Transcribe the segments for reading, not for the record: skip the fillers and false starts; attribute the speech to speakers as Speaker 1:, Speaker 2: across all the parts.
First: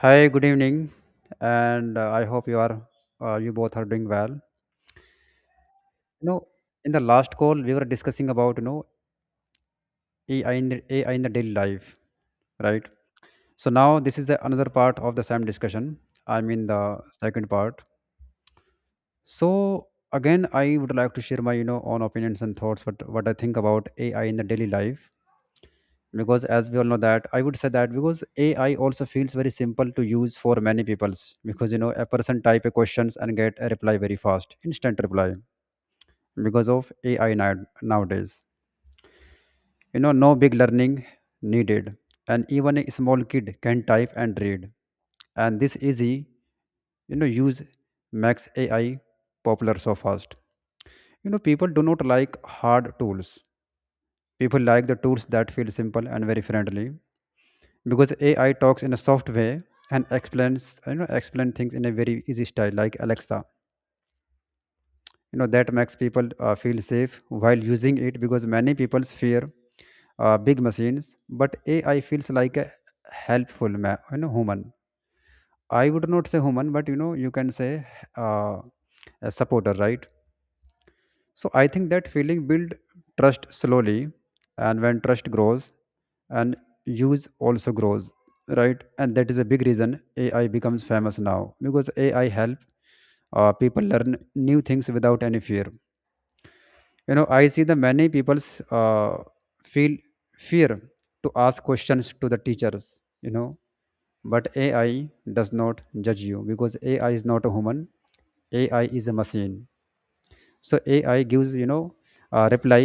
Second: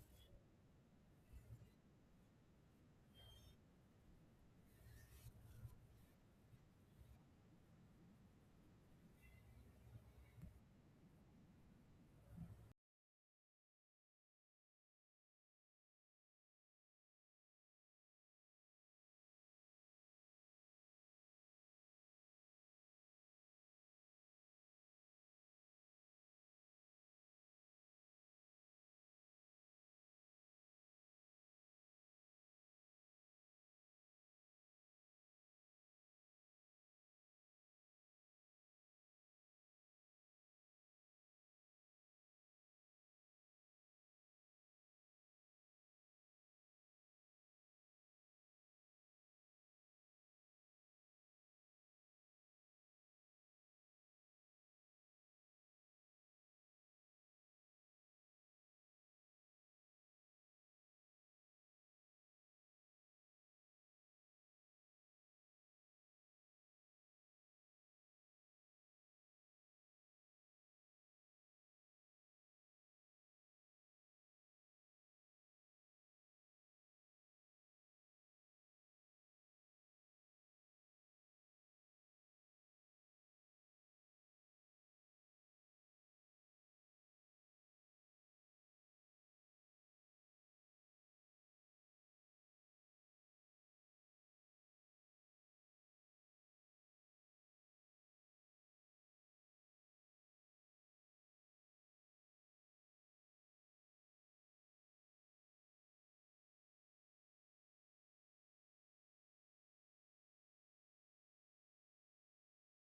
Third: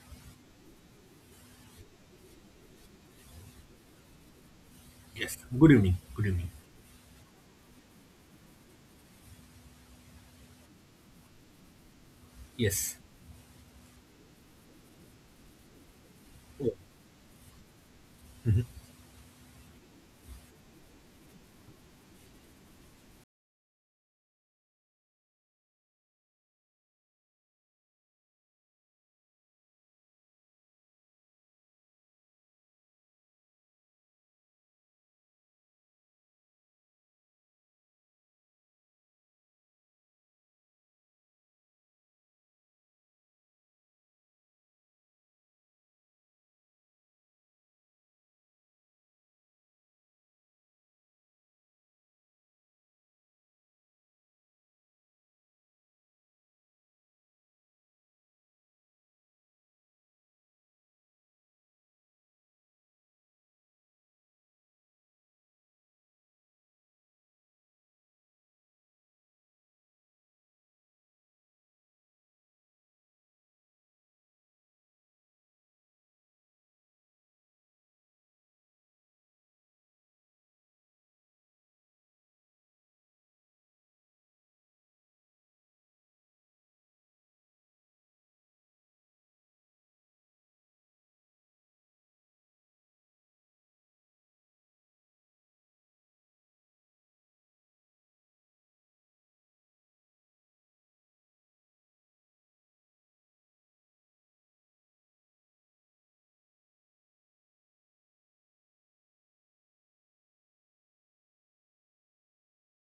Speaker 1: Hi, good evening, and I hope you are you both are doing well. You
Speaker 2: Yes. Good evening. Good
Speaker 1: know,
Speaker 2: evening.
Speaker 1: in the last call we were discussing about AI in AI in the daily life, right?
Speaker 2: Yes.
Speaker 1: So now this is another part of the same discussion. I mean
Speaker 2: Oh.
Speaker 1: the second part.
Speaker 2: Mhm.
Speaker 1: So again, I would like to share my own opinions and thoughts what I think about AI in the daily life because as we all know that I would say that because AI also feels very simple to use for many peoples because you know a person type a questions and get a reply very fast instant reply because of ai nowadays, you know, no big learning needed, and even a small kid can type and read, and this easy use max ai popular so fast. You know, people do not like hard tools. People like the tools that feel simple and very friendly because AI talks in a soft way and explains you know explain things in a very easy style like Alexa. You know that makes people feel safe while using it because many people fear big machines, but AI feels like a helpful human. I would not say human, but you know you can say uh, a supporter, right? So I think that feeling build trust slowly, and when trust grows, and use also grows, right? And that is a big reason AI becomes famous now because AI help people learn new things without any fear. You know, I see the many people's feel fear to ask questions to the teachers. You know, but AI does not judge you because AI is not a human. AI is a machine, so ai gives you know a reply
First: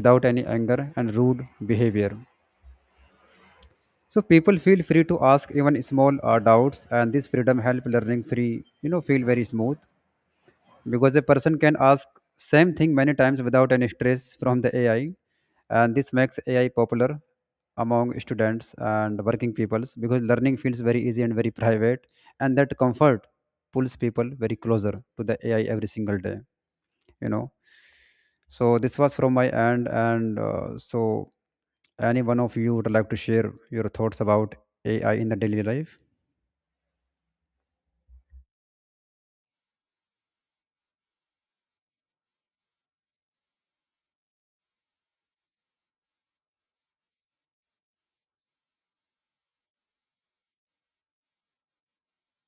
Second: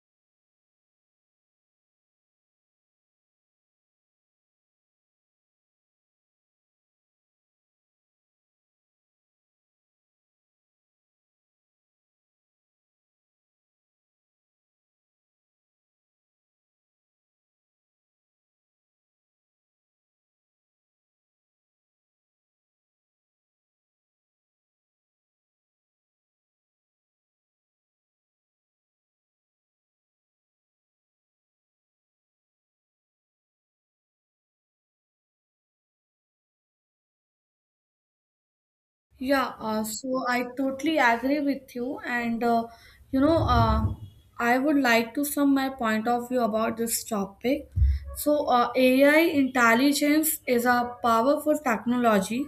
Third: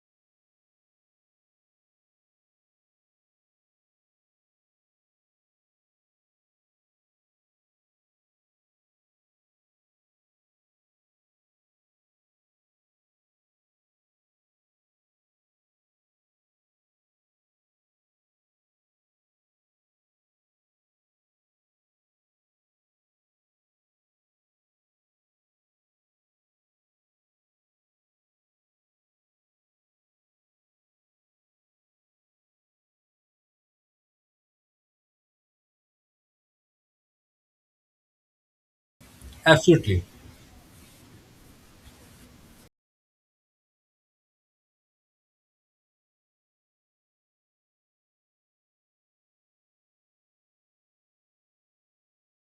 Speaker 1: without any anger and rude behavior, so people feel free to ask even small doubts, and this freedom help learning free you know feel very smooth because a person can ask same thing many times without any stress from the ai, and this makes ai popular among students and working peoples because learning feels very easy and very private, and that comfort pulls people very closer to the ai every single day, you know. So this was from my end, and so any one of you would like to share your thoughts about AI in the daily life?
Speaker 3: Yeah, uh,
Speaker 2: Absolutely.
Speaker 3: so I totally agree with you, and you know, uh, I would like to sum my point of view about this topic. AI intelligence is a powerful technology,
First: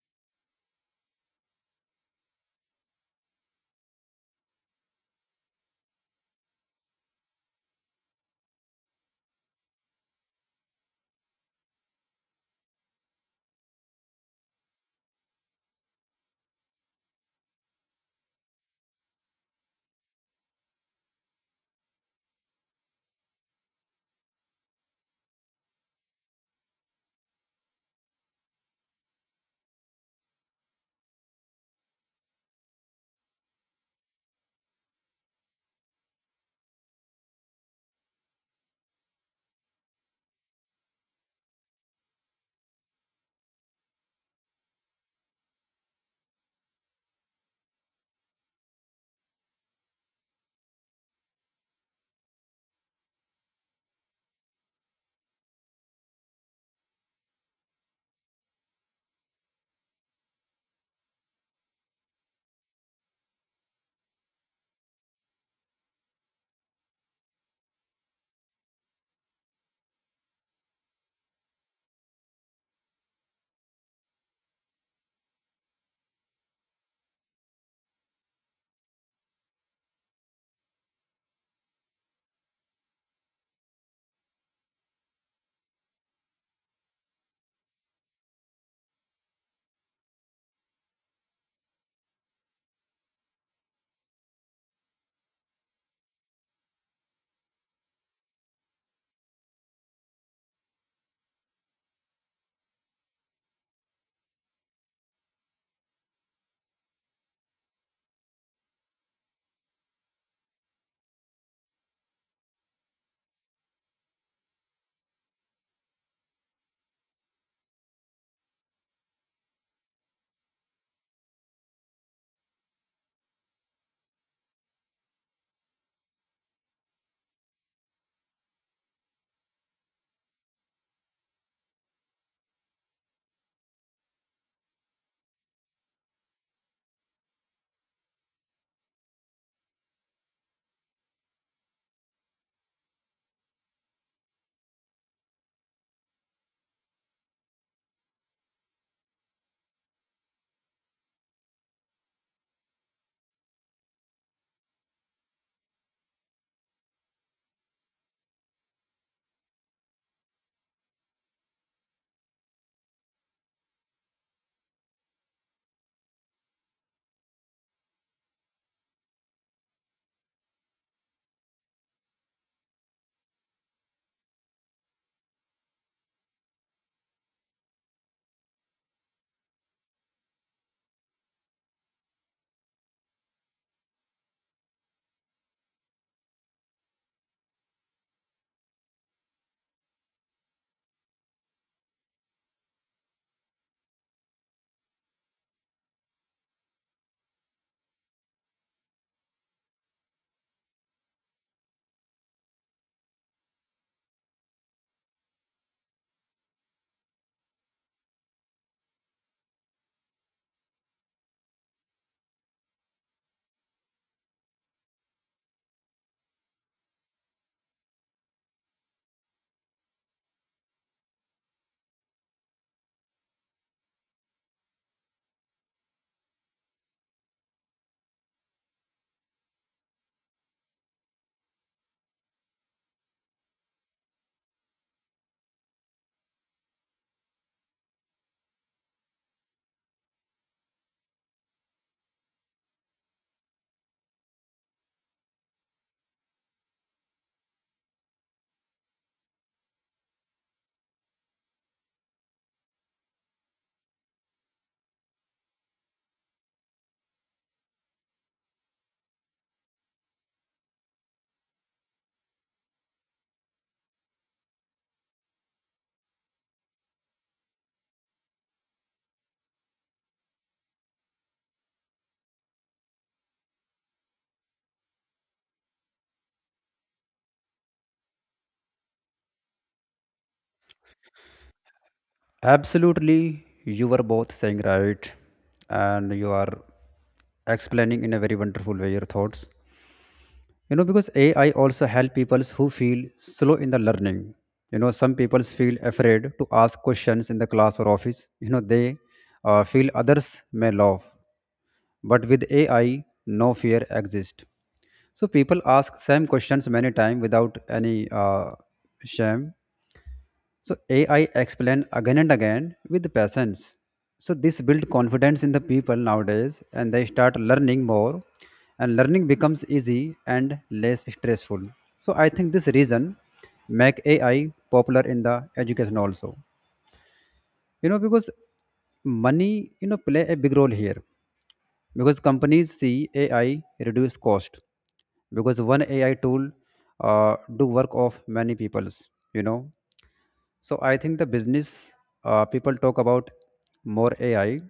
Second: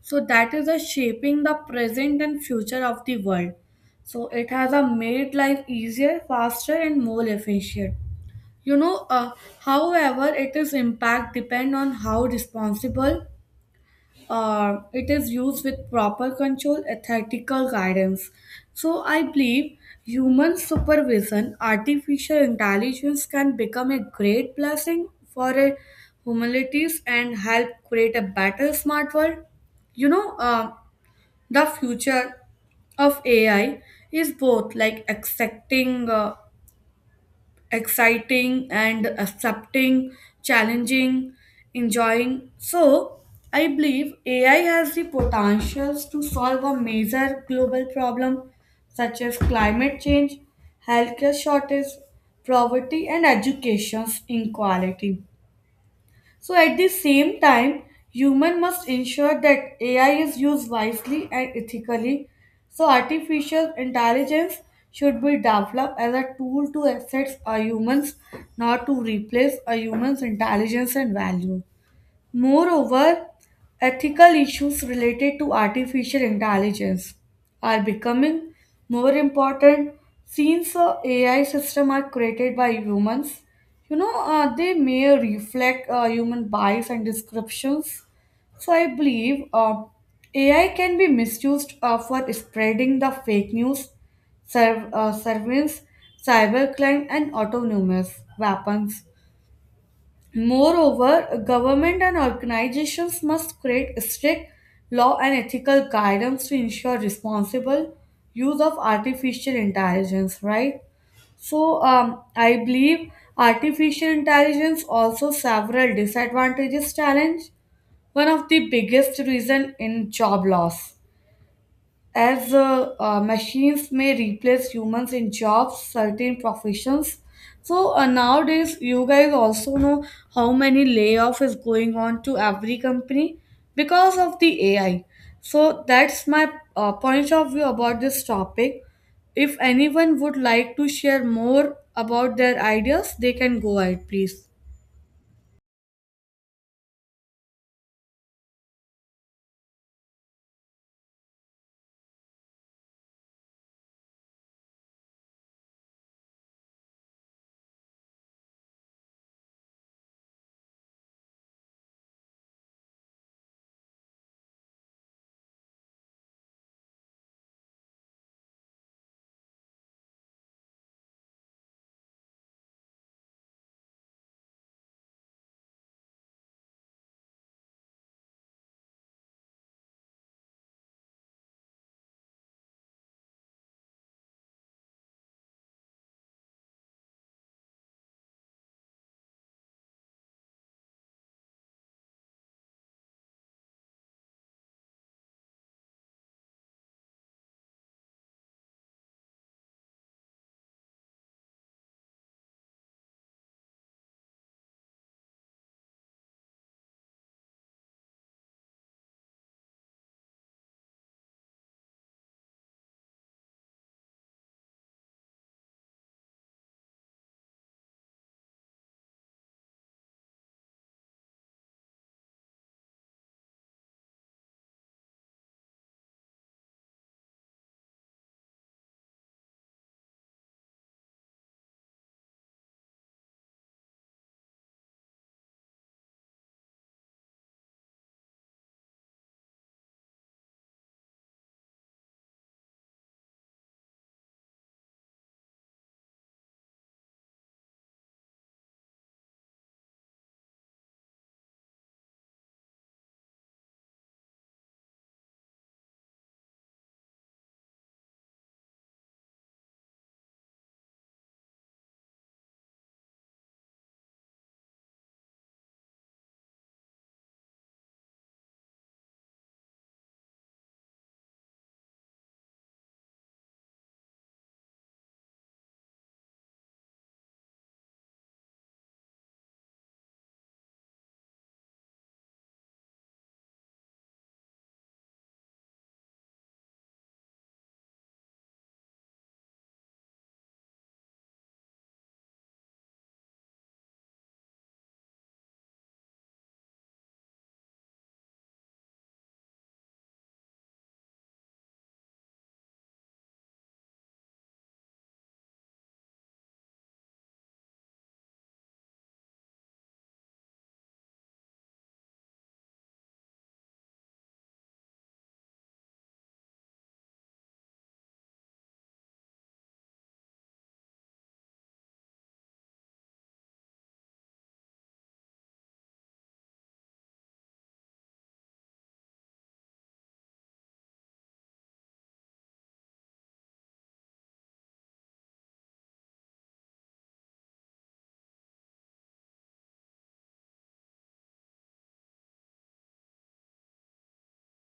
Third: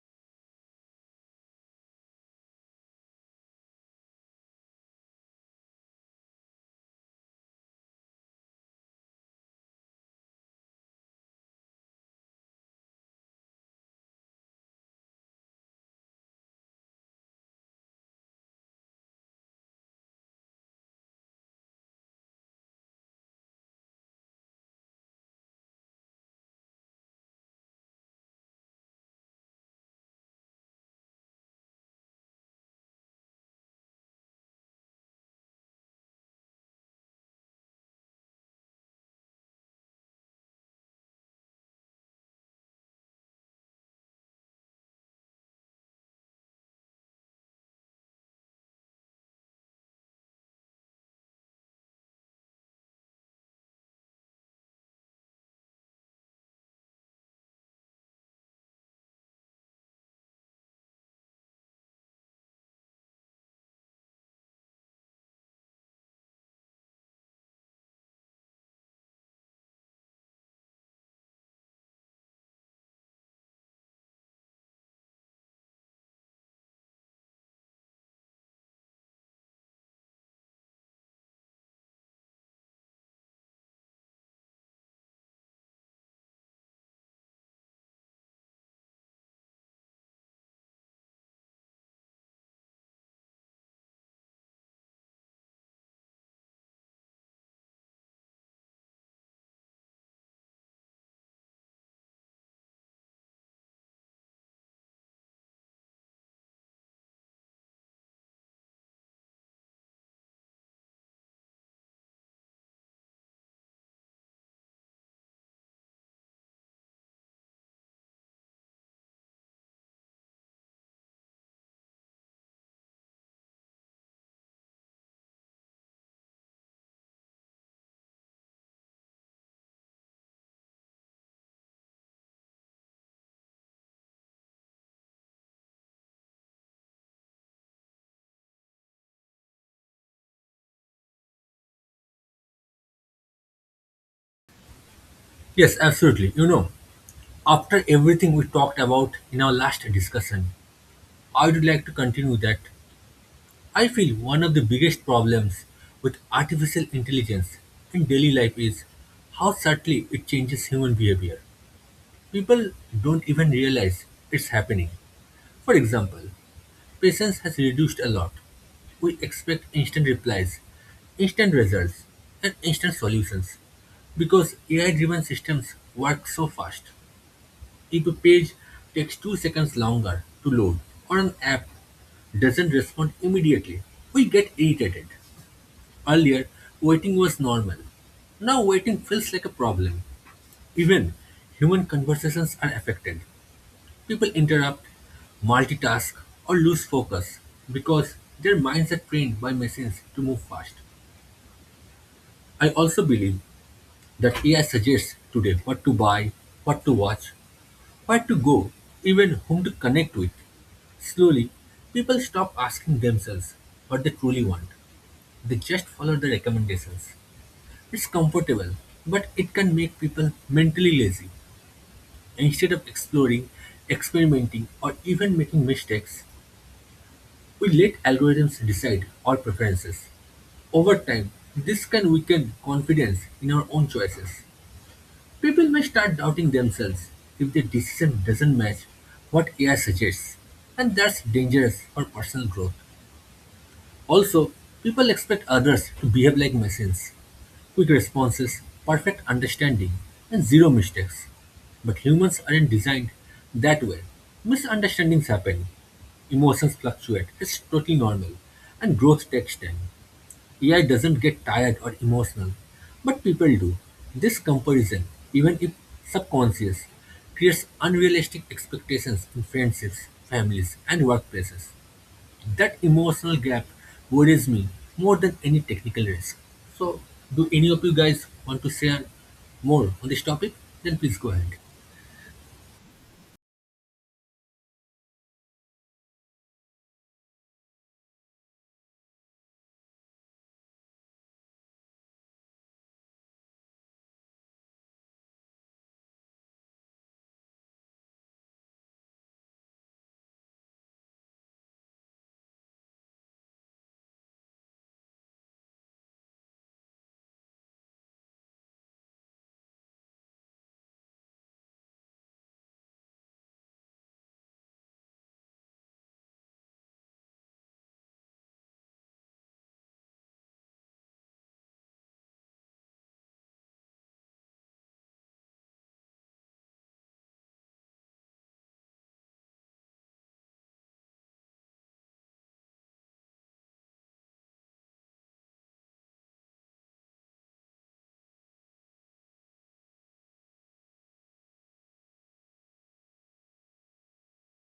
Speaker 3: so that is a shaping the present and future of the world. So, it has a made life easier, faster, and more efficient. You know, uh, however, it is impact depend on how responsible it is used with proper control ethical guidance, so I believe human supervision artificial intelligence can become a great blessing for a humanities and help create a better smart world you know uh, the future of AI is both like accepting exciting and accepting, challenging, enjoying. So, I believe AI has the potentials to solve a major global problem such as climate change, healthcare shortage, poverty, and education's inequality. So at the same time, human must ensure that AI is used wisely and ethically. So artificial intelligence should be developed as a tool to assist a humans, not to replace a human's intelligence and value. Moreover, ethical issues related to artificial intelligence are becoming more important since AI systems are created by humans. They may reflect human bias and descriptions. So I believe AI can be misused for spreading the fake news, surveillance, cybercrime, and autonomous weapons. Moreover, government and organizations must create strict law and ethical guidance to ensure responsible use of artificial intelligence, right? So, I believe artificial intelligence also several disadvantages challenge. One of the biggest reason in job loss. As machines may replace humans in jobs, certain professions. So nowadays, you guys also know how many layoff is going on to every company because of the AI. So that's my point of view about this topic. If anyone would like to share more about their ideas, they can go ahead, please.
Speaker 2: Yes, absolutely. You know, after everything we talked about in our last discussion, I would like to continue that I feel one of the biggest problems with artificial intelligence in daily life is how subtly it changes human behavior. People don't even realize it's happening. For example, patience has reduced a lot. We expect instant replies, instant results, and instant solutions. Because AI driven systems work so fast, if a page takes 2 seconds longer to load or an app doesn't respond immediately, we get irritated. Earlier, waiting was normal. Now, waiting feels like a problem. Even human conversations are affected. People interrupt, multitask, or lose focus because their minds are trained by machines to move fast. I also believe that AI suggests today what to buy, what to watch, where to go, even whom to connect with. Slowly, people stop asking themselves what they truly want. They just follow the recommendations. It's comfortable, but it can make people mentally lazy. Instead of exploring, experimenting, or even making mistakes, we let algorithms decide our preferences. Over time, this can weaken confidence in our own choices. People may start doubting themselves if their decision doesn't match what AI suggests, and that's dangerous for personal growth. Also, people expect others to behave like machines: quick responses, perfect understanding, and zero mistakes. But humans aren't designed that way. Misunderstandings happen, emotions fluctuate, it's totally normal, and growth takes time. AI doesn't get tired or emotional, but people do. This comparison, even if subconscious, creates unrealistic expectations in friendships, families, and workplaces. That emotional gap worries me more than any technical risk. So, do any of you guys want to share more on this topic? Then please go ahead.
Speaker 1: Absolutely, you were both saying right, and you are explaining in a very wonderful way your thoughts. You know, because AI also help people who feel slow in the learning. You know, some people feel afraid to ask questions in the class or office. You know, they feel others may laugh. But with AI, no fear exists. So people ask same questions many times without any shame. So AI explain again and again with patience. So this build confidence in the people nowadays, and they start learning more, and learning becomes easy and less stressful. So I think this reason make AI popular in the education also. You know, because money you know play a big role here because companies see AI reduce cost because one AI tool do work of many people's, you know. So I think the business people talk about more AI,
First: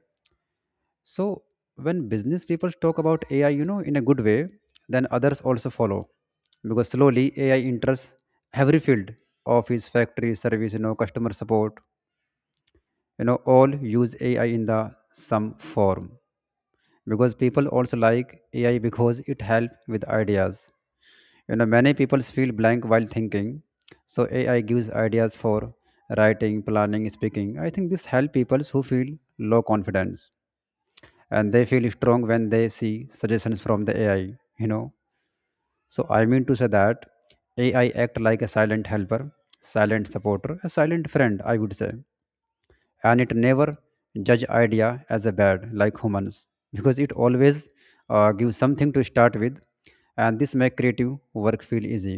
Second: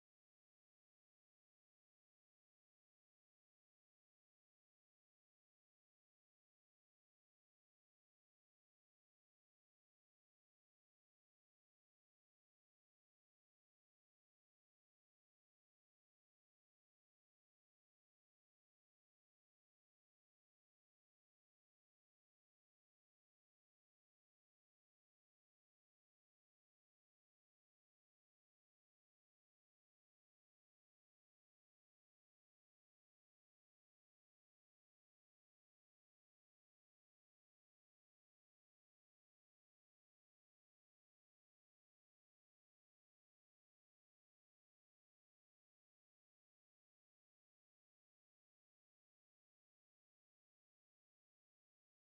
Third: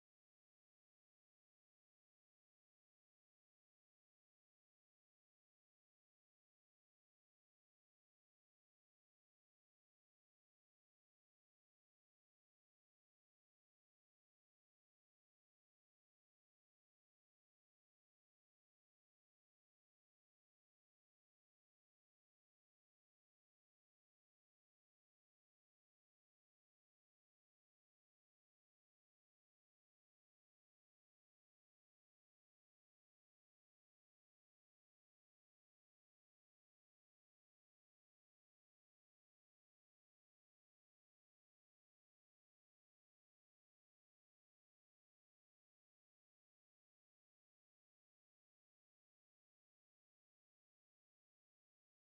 Speaker 1: so when business people talk about AI you know in a good way, then others also follow because slowly AI enters every field, office, factory, service, you know, customer support, you know, all use AI in the some form because people also like ai because it helps with ideas. You know, many people feel blank while thinking, so ai gives ideas for writing, planning, speaking. I think this helps people who feel low confidence, and they feel strong when they see suggestions from the ai, you know. So I mean to say that ai act like a silent helper, silent supporter, a silent friend I would say, and it never judge idea as a bad like humans because it always gives something to start with, and this make creative work feel easy.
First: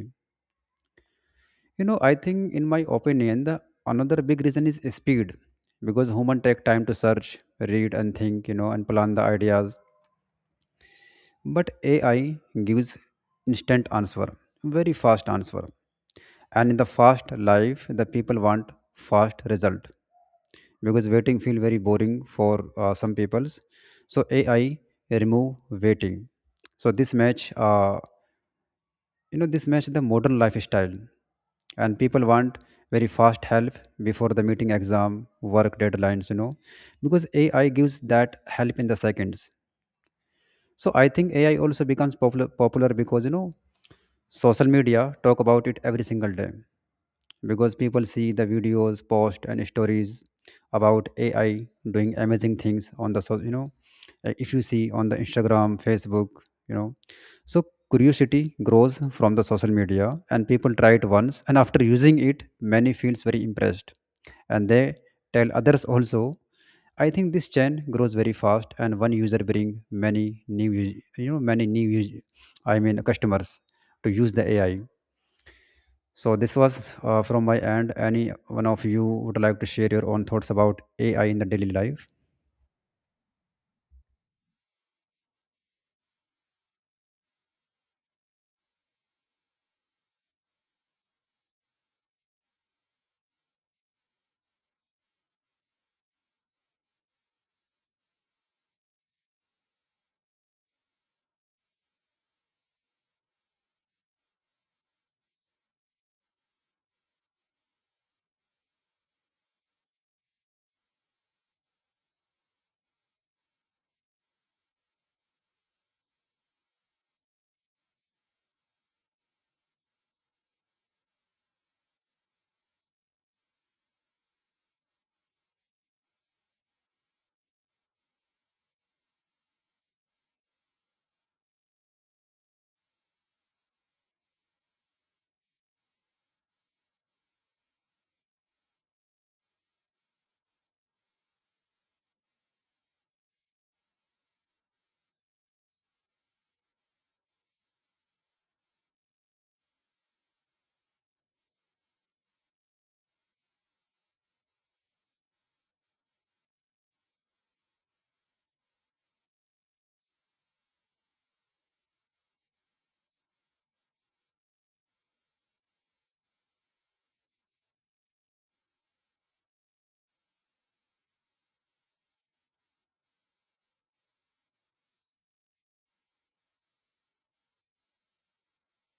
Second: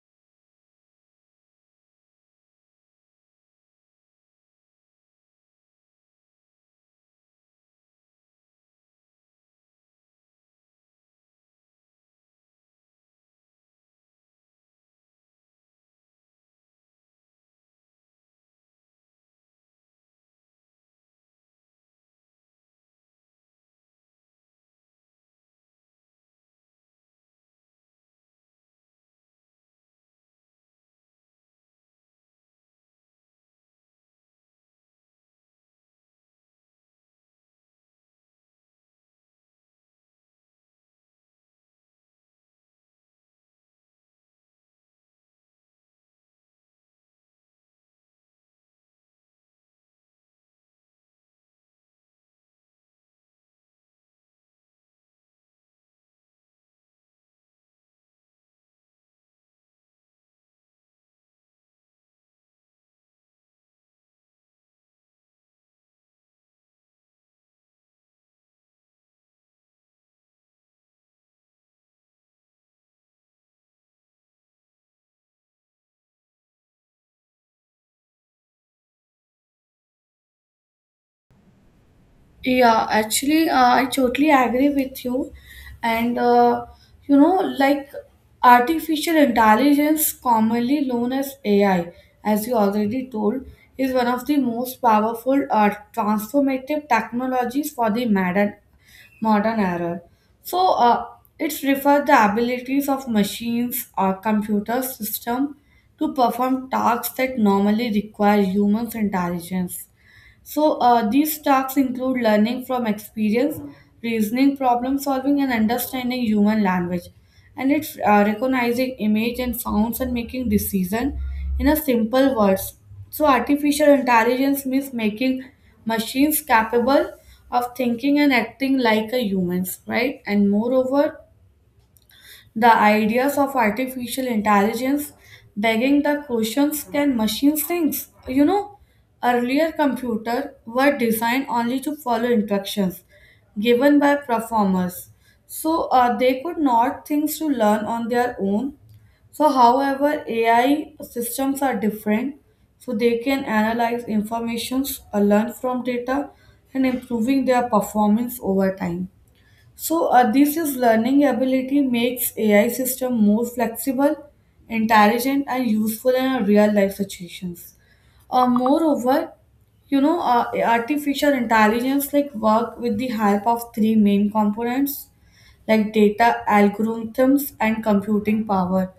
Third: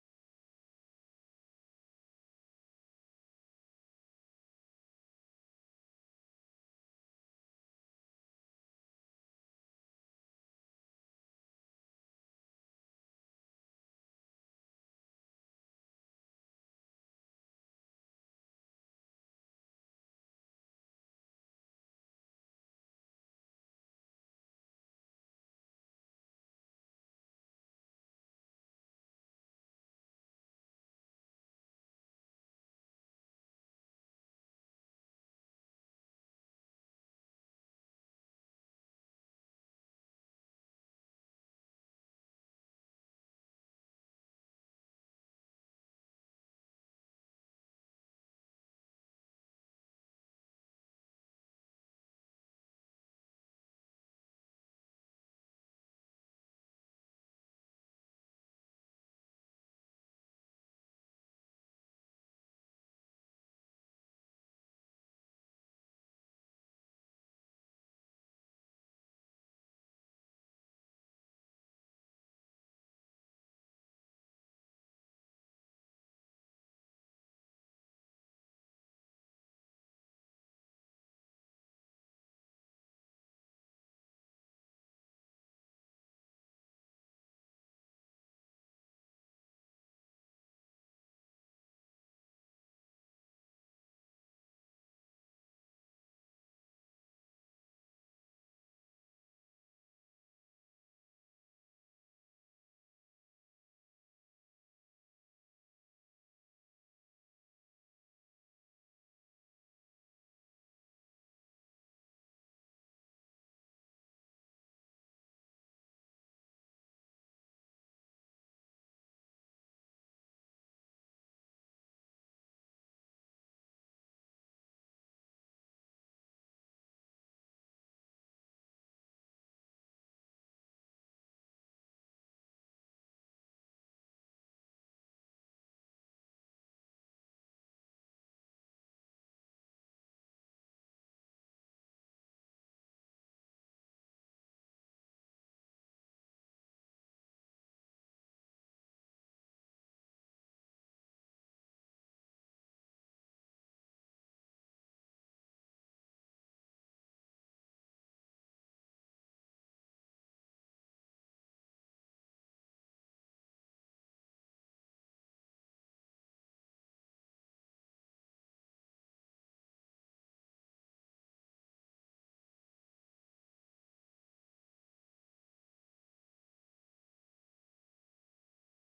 Speaker 1: You know, I think in my opinion the another big reason is speed because human take time to search, read, and think, you know, and plan the ideas, but ai gives instant answer, very fast answer, and in the fast life the people want fast result because waiting feel very boring for some peoples, so ai remove waiting. So this match you know this match the modern lifestyle, and people want very fast help before the meeting, exam, work deadlines, you know, because ai gives that help in the seconds. So I think ai also becomes popular because you know social media talk about it every single day because people see the videos, posts, and stories about AI doing amazing things on the so you know if you see on the Instagram, Facebook, you know. So curiosity grows from the social media, and people try it once, and after using it, many feels very impressed, and they tell others also. I think this chain grows very fast, and one user bring many new, you know, many new, I mean, customers to use the AI. So this was from my end. Any one of you would like to share your own thoughts about AI in the daily life?
Speaker 3: Yeah, actually, I totally agree with you. And like, artificial intelligence, commonly known as AI, as you already told, is one of the most powerful transformative technologies for the modern era. So, it's refers the abilities of machines or computer system to perform tasks that normally require human intelligence, so, these tasks include learning from experience, reasoning, problem solving, and understanding human language. And it's recognizing image and sounds and making decision in a simple words. So, artificial intelligence means making machines capable of thinking and acting like a humans, right? And moreover, the ideas of artificial intelligence begging the questions, can machines think? You know, earlier computers were designed only to follow instructions given by performers. So they could not things to learn on their own. So, however, AI systems are different. So they can analyze information, learn from data, and improving their performance over time. So this is learning ability makes AI system more flexible, intelligent, and useful in a real life situations. Moreover, artificial intelligence like work with the help of 3 main components like data algorithms and computing power,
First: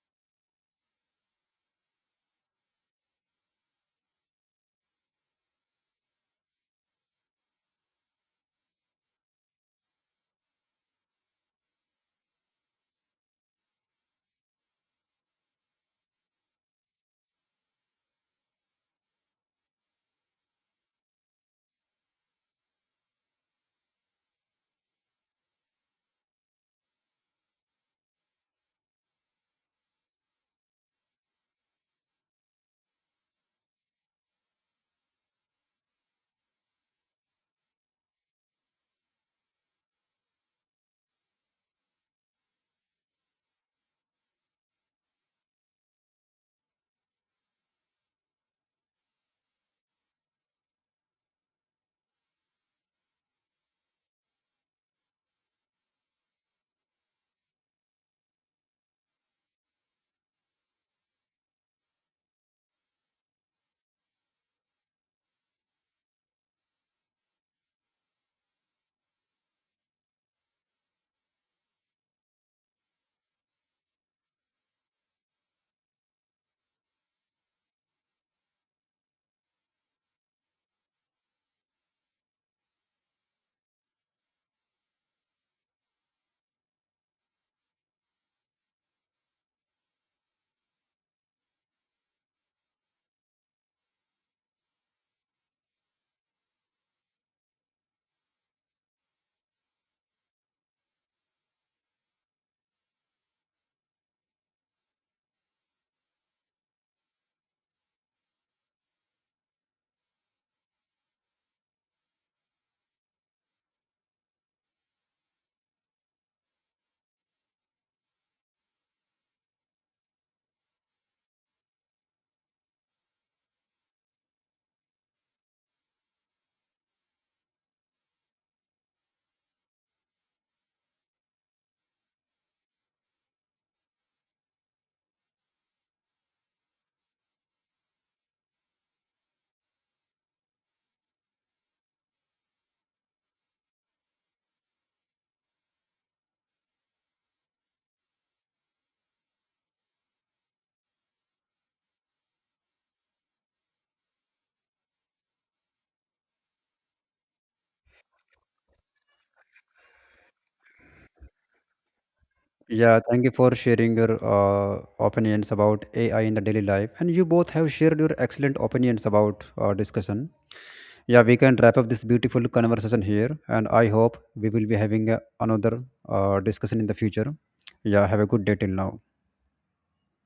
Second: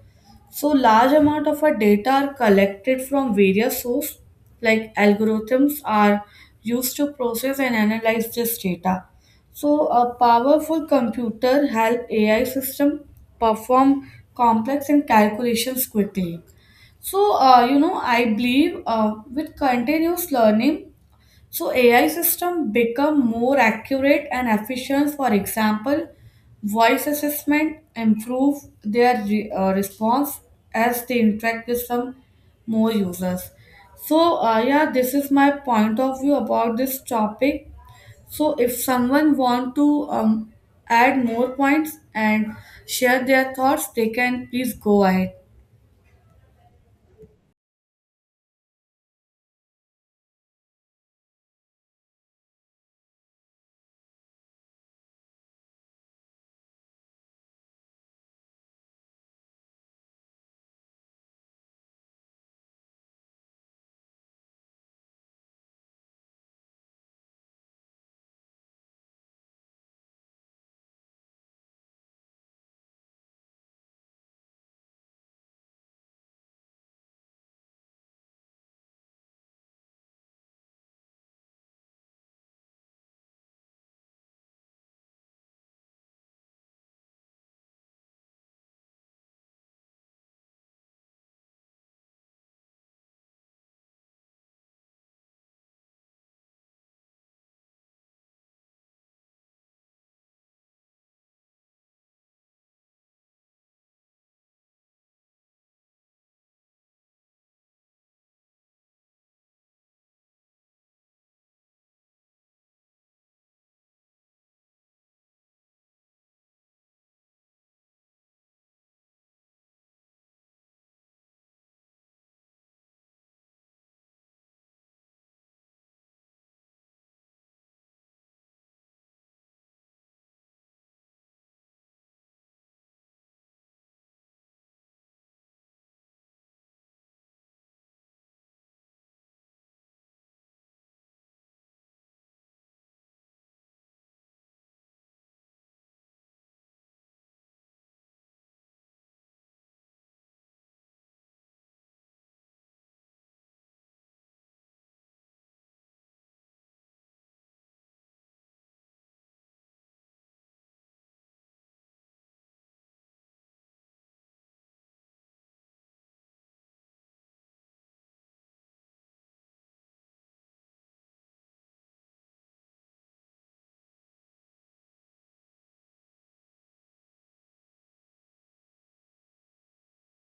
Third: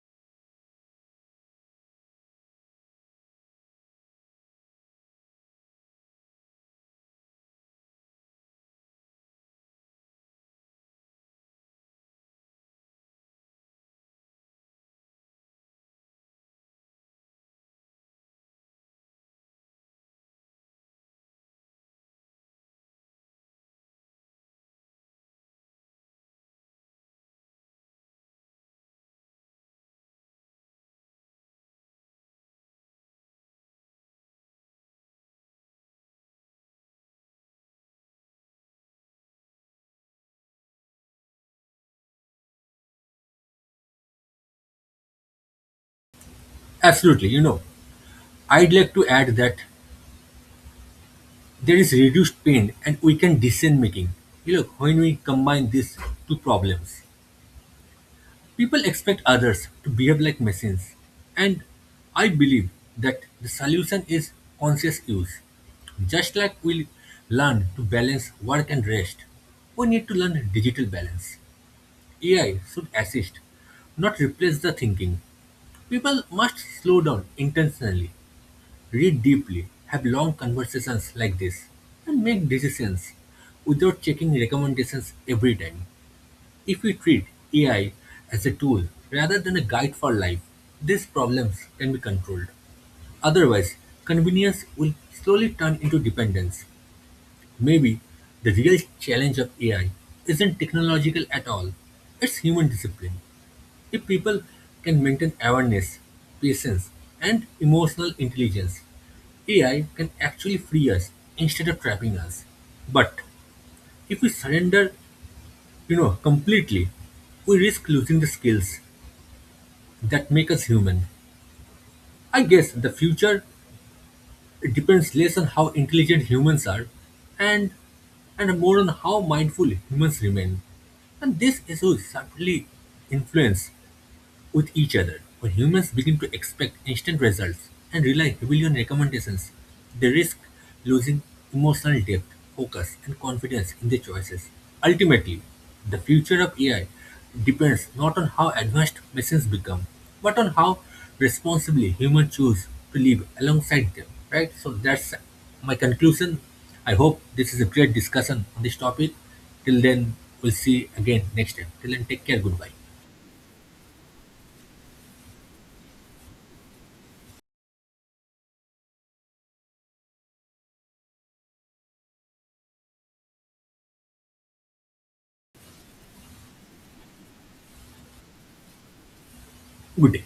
Speaker 3: so large amount of our data are collected from various sources, like algorithms are used to process and analyze this data. So a powerful computer help AI system perform complex and calculations quickly. So I believe with continuous learning, so AI system become more accurate and efficient. For example, voice assessment improve their response as they interact with some more users. So yeah, this is my point of view about this topic. So if someone want to add more points and share their thoughts, they can please go ahead.
Speaker 2: Absolutely, you know, I'd like to add that there is reduced pain and we can decision making. You know, when we combine these two problems. People expect others to behave like machines, and I believe that the solution is conscious use. Just like we learn to balance work and rest, we need to learn digital balance. AI should assist, not replace the thinking. People must slow down intentionally, read deeply, have long conversations like this, and make decisions without checking recommendations every time. If we treat AI as a tool rather than a guide for life, these problems can be controlled. Otherwise, convenience will slowly turn into dependence. Maybe the real challenge of AI isn't technological at all, it's human discipline. If people can maintain awareness, patience, and emotional intelligence, AI can actually free us instead of trapping us. But if we surrender, you know, completely, we risk losing the skills that make us human. I guess the future depends less on how intelligent humans are and more on how mindful humans remain. And these issues certainly influence with each other. When humans begin to expect instant results and rely heavily on recommendations, they risk losing emotional depth, focus, and confidence in their choices. Ultimately, the future of AI depends not on how advanced machines become, but on how responsibly humans choose to live alongside them. Right? So that's my conclusion. I hope this is a great discussion on this topic. Till then, we'll see again next time. Till then, take care. Goodbye.
Speaker 1: Yeah, thank you for sharing your opinions about AI in the daily life. And you both have shared your excellent opinions about our discussion. Yeah, we can wrap up this beautiful conversation here. And I hope we will be having another discussion in the future. Yeah, have a good day till now.
Speaker 2: Good day.